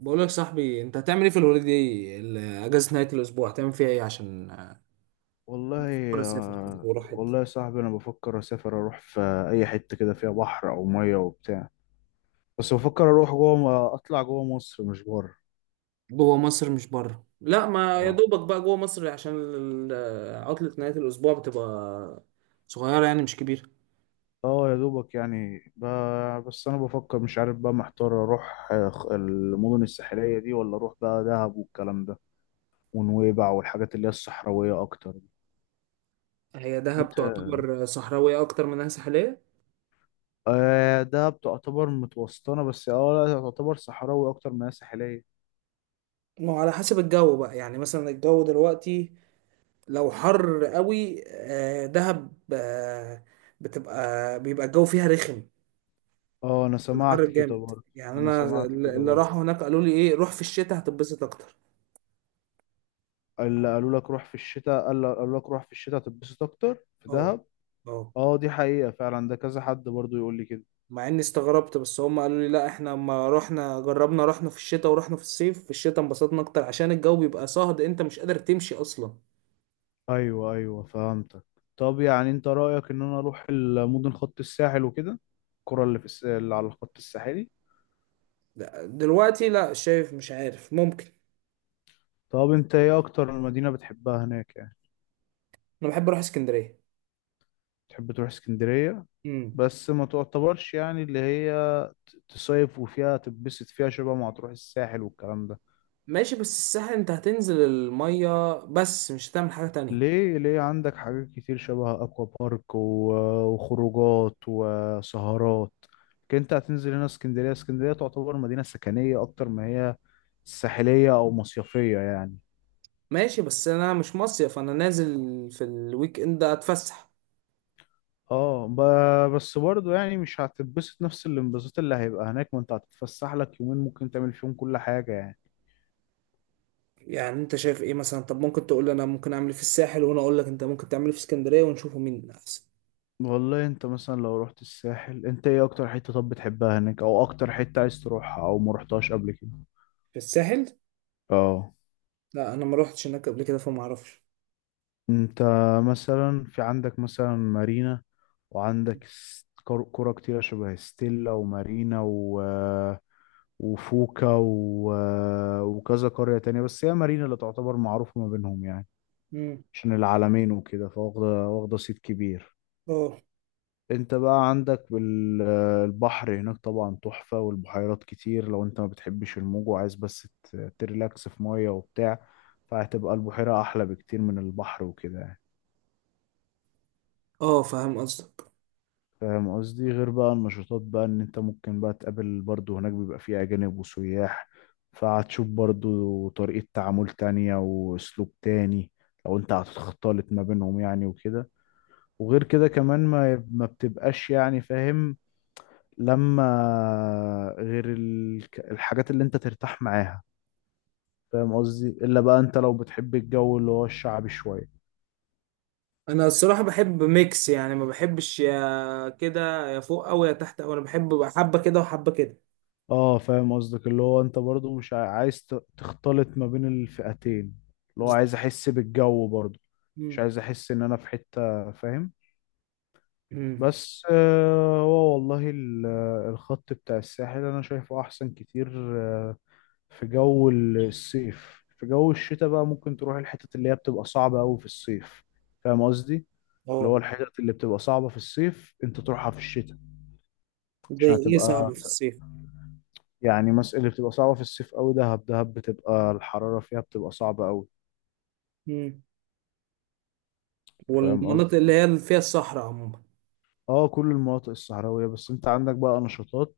بقول لك صاحبي، انت هتعمل ايه في الهوليداي اجازه نهايه الاسبوع؟ هتعمل فيها ايه؟ عشان والله بكره اسافر كده آه، واروح حته والله يا صاحبي انا بفكر اسافر اروح في اي حته كده فيها بحر او ميه وبتاع. بس بفكر اروح جوه، اطلع جوه مصر مش بره. جوه مصر مش بره. لا، ما يا اه، دوبك بقى جوه مصر عشان عطله نهايه الاسبوع بتبقى صغيره، يعني مش كبيره. اه يا دوبك يعني بس انا بفكر، مش عارف بقى، محتار اروح المدن الساحليه دي، ولا اروح بقى دهب والكلام ده ونويبع والحاجات اللي هي الصحراويه اكتر دي. هي دهب انت، تعتبر صحراويه اكتر منها ساحليه. آه دهب تعتبر متوسطنه، بس اه لا تعتبر صحراوي اكتر ما هي ساحليه. ما هو على حسب الجو بقى، يعني مثلا الجو دلوقتي لو حر قوي، دهب بيبقى الجو فيها رخم. اه انا الحر سمعت كده جامد، برضه. يعني انا انا سمعت كده اللي برضه. راحوا هناك قالوا لي ايه، روح في الشتاء هتتبسط اكتر. اللي قالوا لك روح في الشتاء، قالوا لك روح في الشتاء تتبسط اكتر في اه. دهب. اه. اه دي حقيقة فعلا، ده كذا حد برضو يقول لي كده. مع اني استغربت، بس هم قالوا لي لا احنا لما رحنا جربنا، رحنا في الشتاء ورحنا في الصيف، في الشتاء انبسطنا اكتر عشان الجو بيبقى صهد، انت مش قادر تمشي اصلا. ايوه ايوه، فهمتك. طب يعني انت رأيك ان انا اروح المدن، خط الساحل وكده؟ القرى اللي في اللي على الخط الساحلي. لا، دلوقتي لا، شايف مش عارف، ممكن. طب انت ايه اكتر مدينة بتحبها هناك يعني؟ انا بحب اروح اسكندرية. تحب تروح اسكندرية؟ امم. بس ما تعتبرش يعني اللي هي تصيف وفيها تتبسط فيها، شبه ما هتروح الساحل والكلام ده. ماشي، بس الساحل انت هتنزل المية بس مش هتعمل حاجة تانية. ليه؟ ليه؟ عندك حاجات كتير شبه اكوا بارك وخروجات وسهرات. لكن انت هتنزل هنا اسكندريه، اسكندريه تعتبر مدينه سكنيه اكتر ما هي ساحليه او مصيفيه يعني. ماشي، بس انا مش مصيف، انا نازل في الويك اند اتفسح. اه، بس برضه يعني مش هتتبسط نفس الانبساط اللي هيبقى هناك، ما انت هتتفسح لك يومين ممكن تعمل فيهم كل حاجه يعني. يعني انت شايف ايه مثلا؟ طب ممكن تقول لي انا ممكن اعمل ايه في الساحل، وانا اقول لك انت ممكن تعمل ايه في اسكندريه، ونشوفه مين احسن. والله انت مثلا لو رحت الساحل، انت ايه اكتر حته طب بتحبها هناك، او اكتر حته عايز تروحها او ما رحتهاش قبل كده؟ في الساحل. اه. لا، انا ما روحتش هناك قبل كده فما اعرفش. انت مثلا في عندك مثلا مارينا، وعندك كرة كتيرة شبه ستيلا ومارينا وفوكا وكذا قرية تانية، بس هي مارينا اللي تعتبر معروفة ما بينهم يعني، امم. عشان العالمين وكده، واخدة صيت كبير. اه. انت بقى عندك البحر هناك طبعا تحفة، والبحيرات كتير لو انت ما بتحبش الموج وعايز بس تريلاكس في مية وبتاع، فهتبقى البحيرة أحلى بكتير من البحر وكده يعني. اه. فاهم قصدك. فاهم قصدي؟ غير بقى النشاطات بقى، ان انت ممكن بقى تقابل برضو هناك بيبقى فيه اجانب وسياح، فهتشوف برضو طريقة تعامل تانية واسلوب تاني لو انت هتختلط ما بينهم يعني وكده. وغير كده كمان ما بتبقاش يعني، فاهم؟ لما، غير الحاجات اللي انت ترتاح معاها. فاهم قصدي؟ الا بقى انت لو بتحب الجو اللي هو الشعبي شوية. انا الصراحه بحب ميكس، يعني ما بحبش يا كده يا فوق او يا تحت، او انا بحب بقى حبه كده وحبه كده. اه فاهم قصدك، اللي هو انت برضو مش عايز تختلط ما بين الفئتين، اللي هو بالظبط. عايز احس بالجو برضو، مش امم. عايز احس ان انا في حتة، فاهم؟ امم. بس آه، هو والله الخط بتاع الساحل انا شايفه احسن كتير، آه، في جو الصيف. في جو الشتاء بقى ممكن تروح الحتت اللي هي بتبقى صعبة قوي في الصيف، فاهم قصدي؟ اللي اه. هو الحتت اللي بتبقى صعبة في الصيف انت تروحها في الشتاء، زي عشان ايه صعب هتبقى في الصيف؟ يعني اللي بتبقى صعبة في الصيف قوي دهب، دهب بتبقى الحرارة فيها بتبقى صعبة قوي، امم. فاهم قصدي؟ والمناطق اللي هي اللي فيها الصحراء عموما. اه كل المناطق الصحراوية، بس انت عندك بقى نشاطات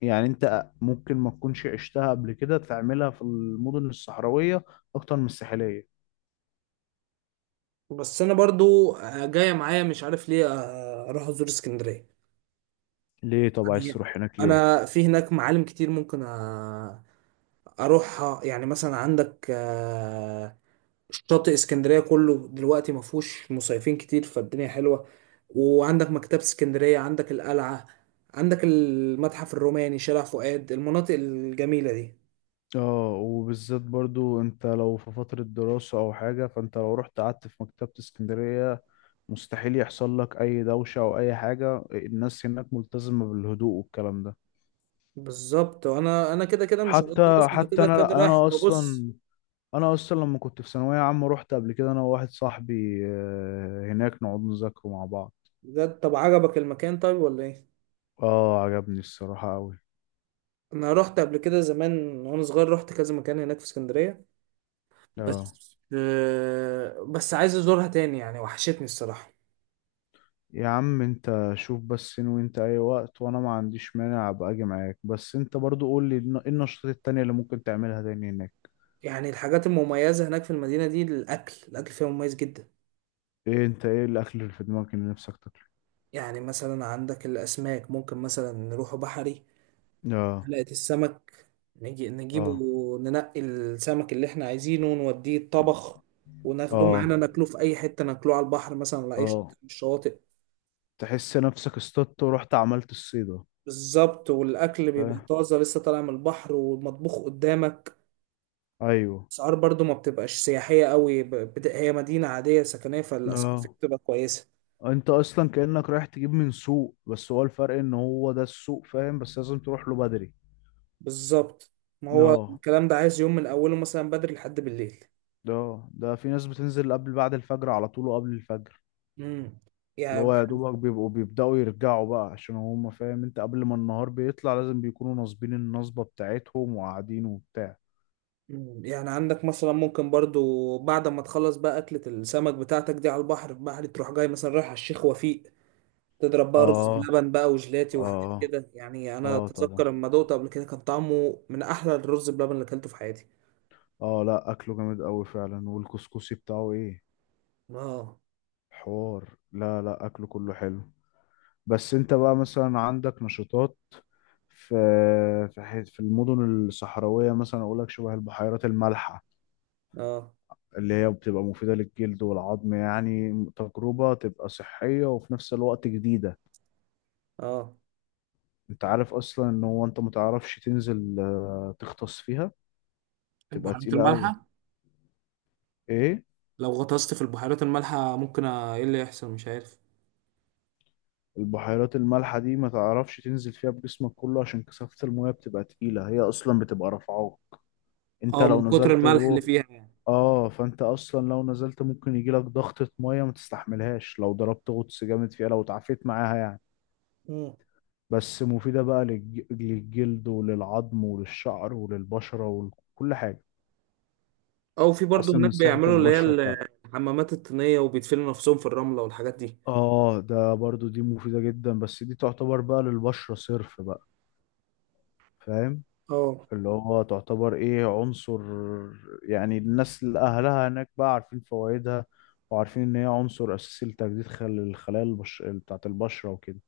يعني انت ممكن ما تكونش عشتها قبل كده تعملها في المدن الصحراوية اكتر من الساحلية. بس انا برضو جايه معايا مش عارف ليه، اروح ازور اسكندريه. ليه؟ طب عايز يعني تروح هناك ليه؟ انا في هناك معالم كتير ممكن اروحها، يعني مثلا عندك شاطئ اسكندريه كله دلوقتي ما فيهوش مصيفين كتير فالدنيا حلوه، وعندك مكتبه اسكندريه، عندك القلعه، عندك المتحف الروماني، شارع فؤاد، المناطق الجميله دي. اه وبالذات برضو انت لو في فترة دراسة او حاجة، فانت لو رحت قعدت في مكتبة اسكندرية، مستحيل يحصل لك اي دوشة او اي حاجة، الناس هناك ملتزمة بالهدوء والكلام ده. بالظبط. وانا كده كده مش هقعد حتى دراسه، انا حتى كده كده انا رايح انا ببص. اصلا، انا اصلا لما كنت في ثانويه عامه رحت قبل كده انا وواحد صاحبي آه، هناك نقعد نذاكره مع بعض. ده طب عجبك المكان طيب ولا ايه؟ اه عجبني الصراحه قوي. انا رحت قبل كده زمان وانا صغير، رحت كذا مكان هناك في اسكندريه، اه، بس عايز ازورها تاني يعني، وحشتني الصراحة. يا عم انت شوف بس، ان وانت اي وقت وانا ما عنديش مانع ابقى اجي معاك، بس انت برضو قول لي ايه النشاطات التانية اللي ممكن تعملها تاني هناك؟ يعني الحاجات المميزة هناك في المدينة دي، الأكل فيها مميز جدا. ايه؟ انت ايه الاكل اللي في دماغك اللي نفسك تاكله؟ يعني مثلا عندك الأسماك، ممكن مثلا نروح بحري، اه. حلقة السمك، نجيبه، اه. ننقي السمك اللي احنا عايزينه ونوديه الطبخ، وناخده اه. معانا ناكله في أي حتة، ناكله على البحر مثلا ولا أي شط اه، من الشواطئ. تحس نفسك اصطدت ورحت عملت الصيدة. بالظبط. والأكل بيبقى فاهم. طازة لسه طالع من البحر ومطبوخ قدامك. ايوه. اسعار برضو ما بتبقاش سياحية قوي، هي مدينة عادية سكنية، فالاسعار فيها اه، بتبقى كويسة. انت اصلا كأنك رايح تجيب من سوق، بس هو الفرق ان هو ده السوق، فاهم؟ بس لازم تروح له بدري. بالظبط. ما هو اه، الكلام ده عايز يوم من اوله مثلا بدري لحد بالليل. ده ده في ناس بتنزل قبل، بعد الفجر على طول وقبل الفجر. امم. اللي يعني هو يا دوبك بيبقوا بيبدأوا يرجعوا بقى، عشان هم، فاهم انت، قبل ما النهار بيطلع لازم بيكونوا ناصبين النصبة بتاعتهم وقاعدين وبتاع. يعني عندك مثلا ممكن برضو بعد ما تخلص بقى أكلة السمك بتاعتك دي على البحر، تروح جاي مثلا رايح على الشيخ وفيق، تضرب بقى رز اه. بلبن بقى وجلاتي وحاجات اه. كده يعني. أنا اه طبعا. أتذكر لما دوقته قبل كده كان طعمه من أحلى الرز بلبن اللي أكلته في حياتي. اه لا اكله جامد قوي فعلا، والكسكسي بتاعه ايه، اه. حوار، لا لا اكله كله حلو. بس انت بقى مثلا عندك نشاطات في، في المدن الصحراوية مثلا اقول لك شبه البحيرات المالحة، اه. اللي هي بتبقى مفيدة للجلد والعظم، يعني تجربة تبقى صحية وفي نفس الوقت جديدة. اه. انت عارف اصلا ان هو انت متعرفش تنزل آه، تغطس فيها، تبقى البهارات تقيلة قوي. المالحة. ايه؟ لو غطست في البحيرات المالحة ممكن ايه اللي يحصل مش عارف؟ البحيرات المالحة دي ما تعرفش تنزل فيها بجسمك كله عشان كثافة المياه بتبقى تقيلة، هي اصلا بتبقى رافعاك انت اه، لو من كتر نزلت الملح اللي جوه. فيها يعني. اه، فانت اصلا لو نزلت ممكن يجي لك ضغطة مية ما تستحملهاش لو ضربت غطس جامد فيها، لو اتعافيت معاها يعني. مم. بس مفيدة بقى للجلد وللعظم وللشعر وللبشرة وكل حاجة، او في برضه تحسن من هناك صحة بيعملوا اللي هي البشرة بتاعتك. الحمامات الطينية وبيدفنوا نفسهم في الرملة والحاجات دي. اه، ده برضو دي مفيدة جدا، بس دي تعتبر بقى للبشرة صرف بقى، فاهم؟ اه. اللي هو تعتبر ايه، عنصر يعني، الناس اللي اهلها هناك بقى عارفين فوائدها، وعارفين ان هي عنصر اساسي لتجديد الخلايا بتاعت البشرة وكده.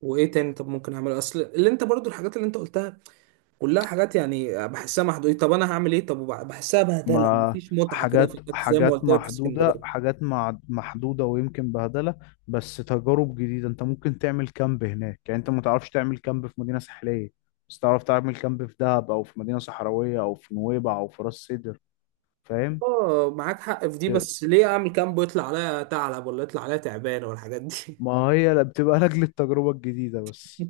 وايه تاني طب ممكن اعمله؟ اصل اللي انت برضو الحاجات اللي انت قلتها كلها حاجات، يعني بحسها محدودة. طب انا هعمل ايه؟ طب بحسها بهدلة ما مفيش متعة كده حاجات، في النفس زي ما حاجات قلت لك في محدودة، اسكندرية. حاجات محدودة ويمكن بهدلة، بس تجارب جديدة. انت ممكن تعمل كامب هناك، يعني انت ما تعرفش تعمل كامب في مدينة ساحلية، بس تعرف تعمل كامب في دهب او في مدينة صحراوية او في نويبع او في راس سدر، فاهم؟ اه، معاك حق في دي، ت- بس ليه اعمل كامب ويطلع عليا ثعلب ولا يطلع عليا تعبان ولا الحاجات ما هي لا بتبقى لاجل التجربة الجديدة دي؟ بس،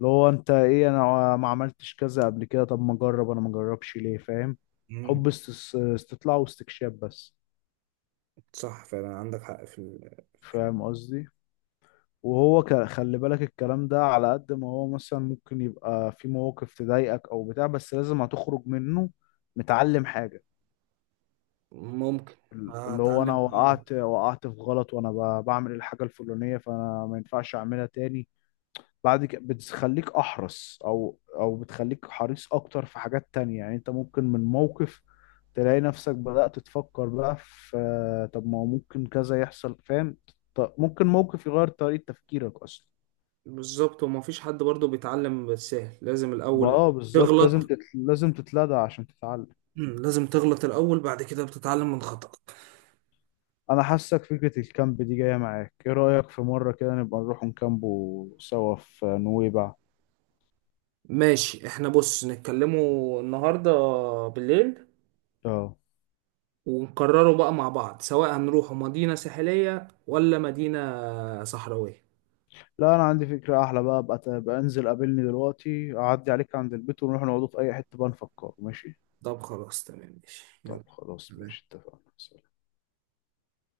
اللي هو انت ايه، انا ما عملتش كذا قبل كده، طب ما اجرب، انا ما اجربش ليه، فاهم؟ حب استطلاع واستكشاف بس. صح، فعلا عندك حق في في الحتة فاهم دي. قصدي؟ وهو خلي بالك الكلام ده على قد ما هو مثلا ممكن يبقى في مواقف تضايقك او بتاع، بس لازم هتخرج منه متعلم حاجة. ممكن. اللي هو انا هتعلم، اه. وقعت في غلط وانا بعمل الحاجة الفلانية، فانا ما ينفعش اعملها تاني بعد كده، بتخليك احرص او بتخليك حريص اكتر في حاجات تانية، يعني انت ممكن من موقف تلاقي نفسك بدأت تفكر بقى في، طب ما هو ممكن كذا يحصل، فاهم؟ ممكن موقف يغير طريقة تفكيرك اصلا. بالظبط. وما فيش حد برضو بيتعلم بالسهل، لازم الأول اه بالظبط، لازم تغلط. لازم تتلدع عشان تتعلم. لازم تغلط الأول، بعد كده بتتعلم من خطأك. انا حاسك فكرة الكامب دي جاية معاك، ايه رأيك في مرة كده نبقى نروح نكامبو سوا في نويبع؟ ماشي، احنا بص نتكلموا النهاردة بالليل، اه ونقرروا بقى مع بعض سواء هنروحوا مدينة ساحلية ولا مدينة صحراوية. لا انا عندي فكرة احلى بقى، بقى، انزل قابلني دلوقتي، اعدي عليك عند البيت ونروح نقعدوا في اي حتة بقى نفكر، ماشي؟ طب خلاص، تمام، ماشي، طب خلاص ماشي، يلا. اتفقنا.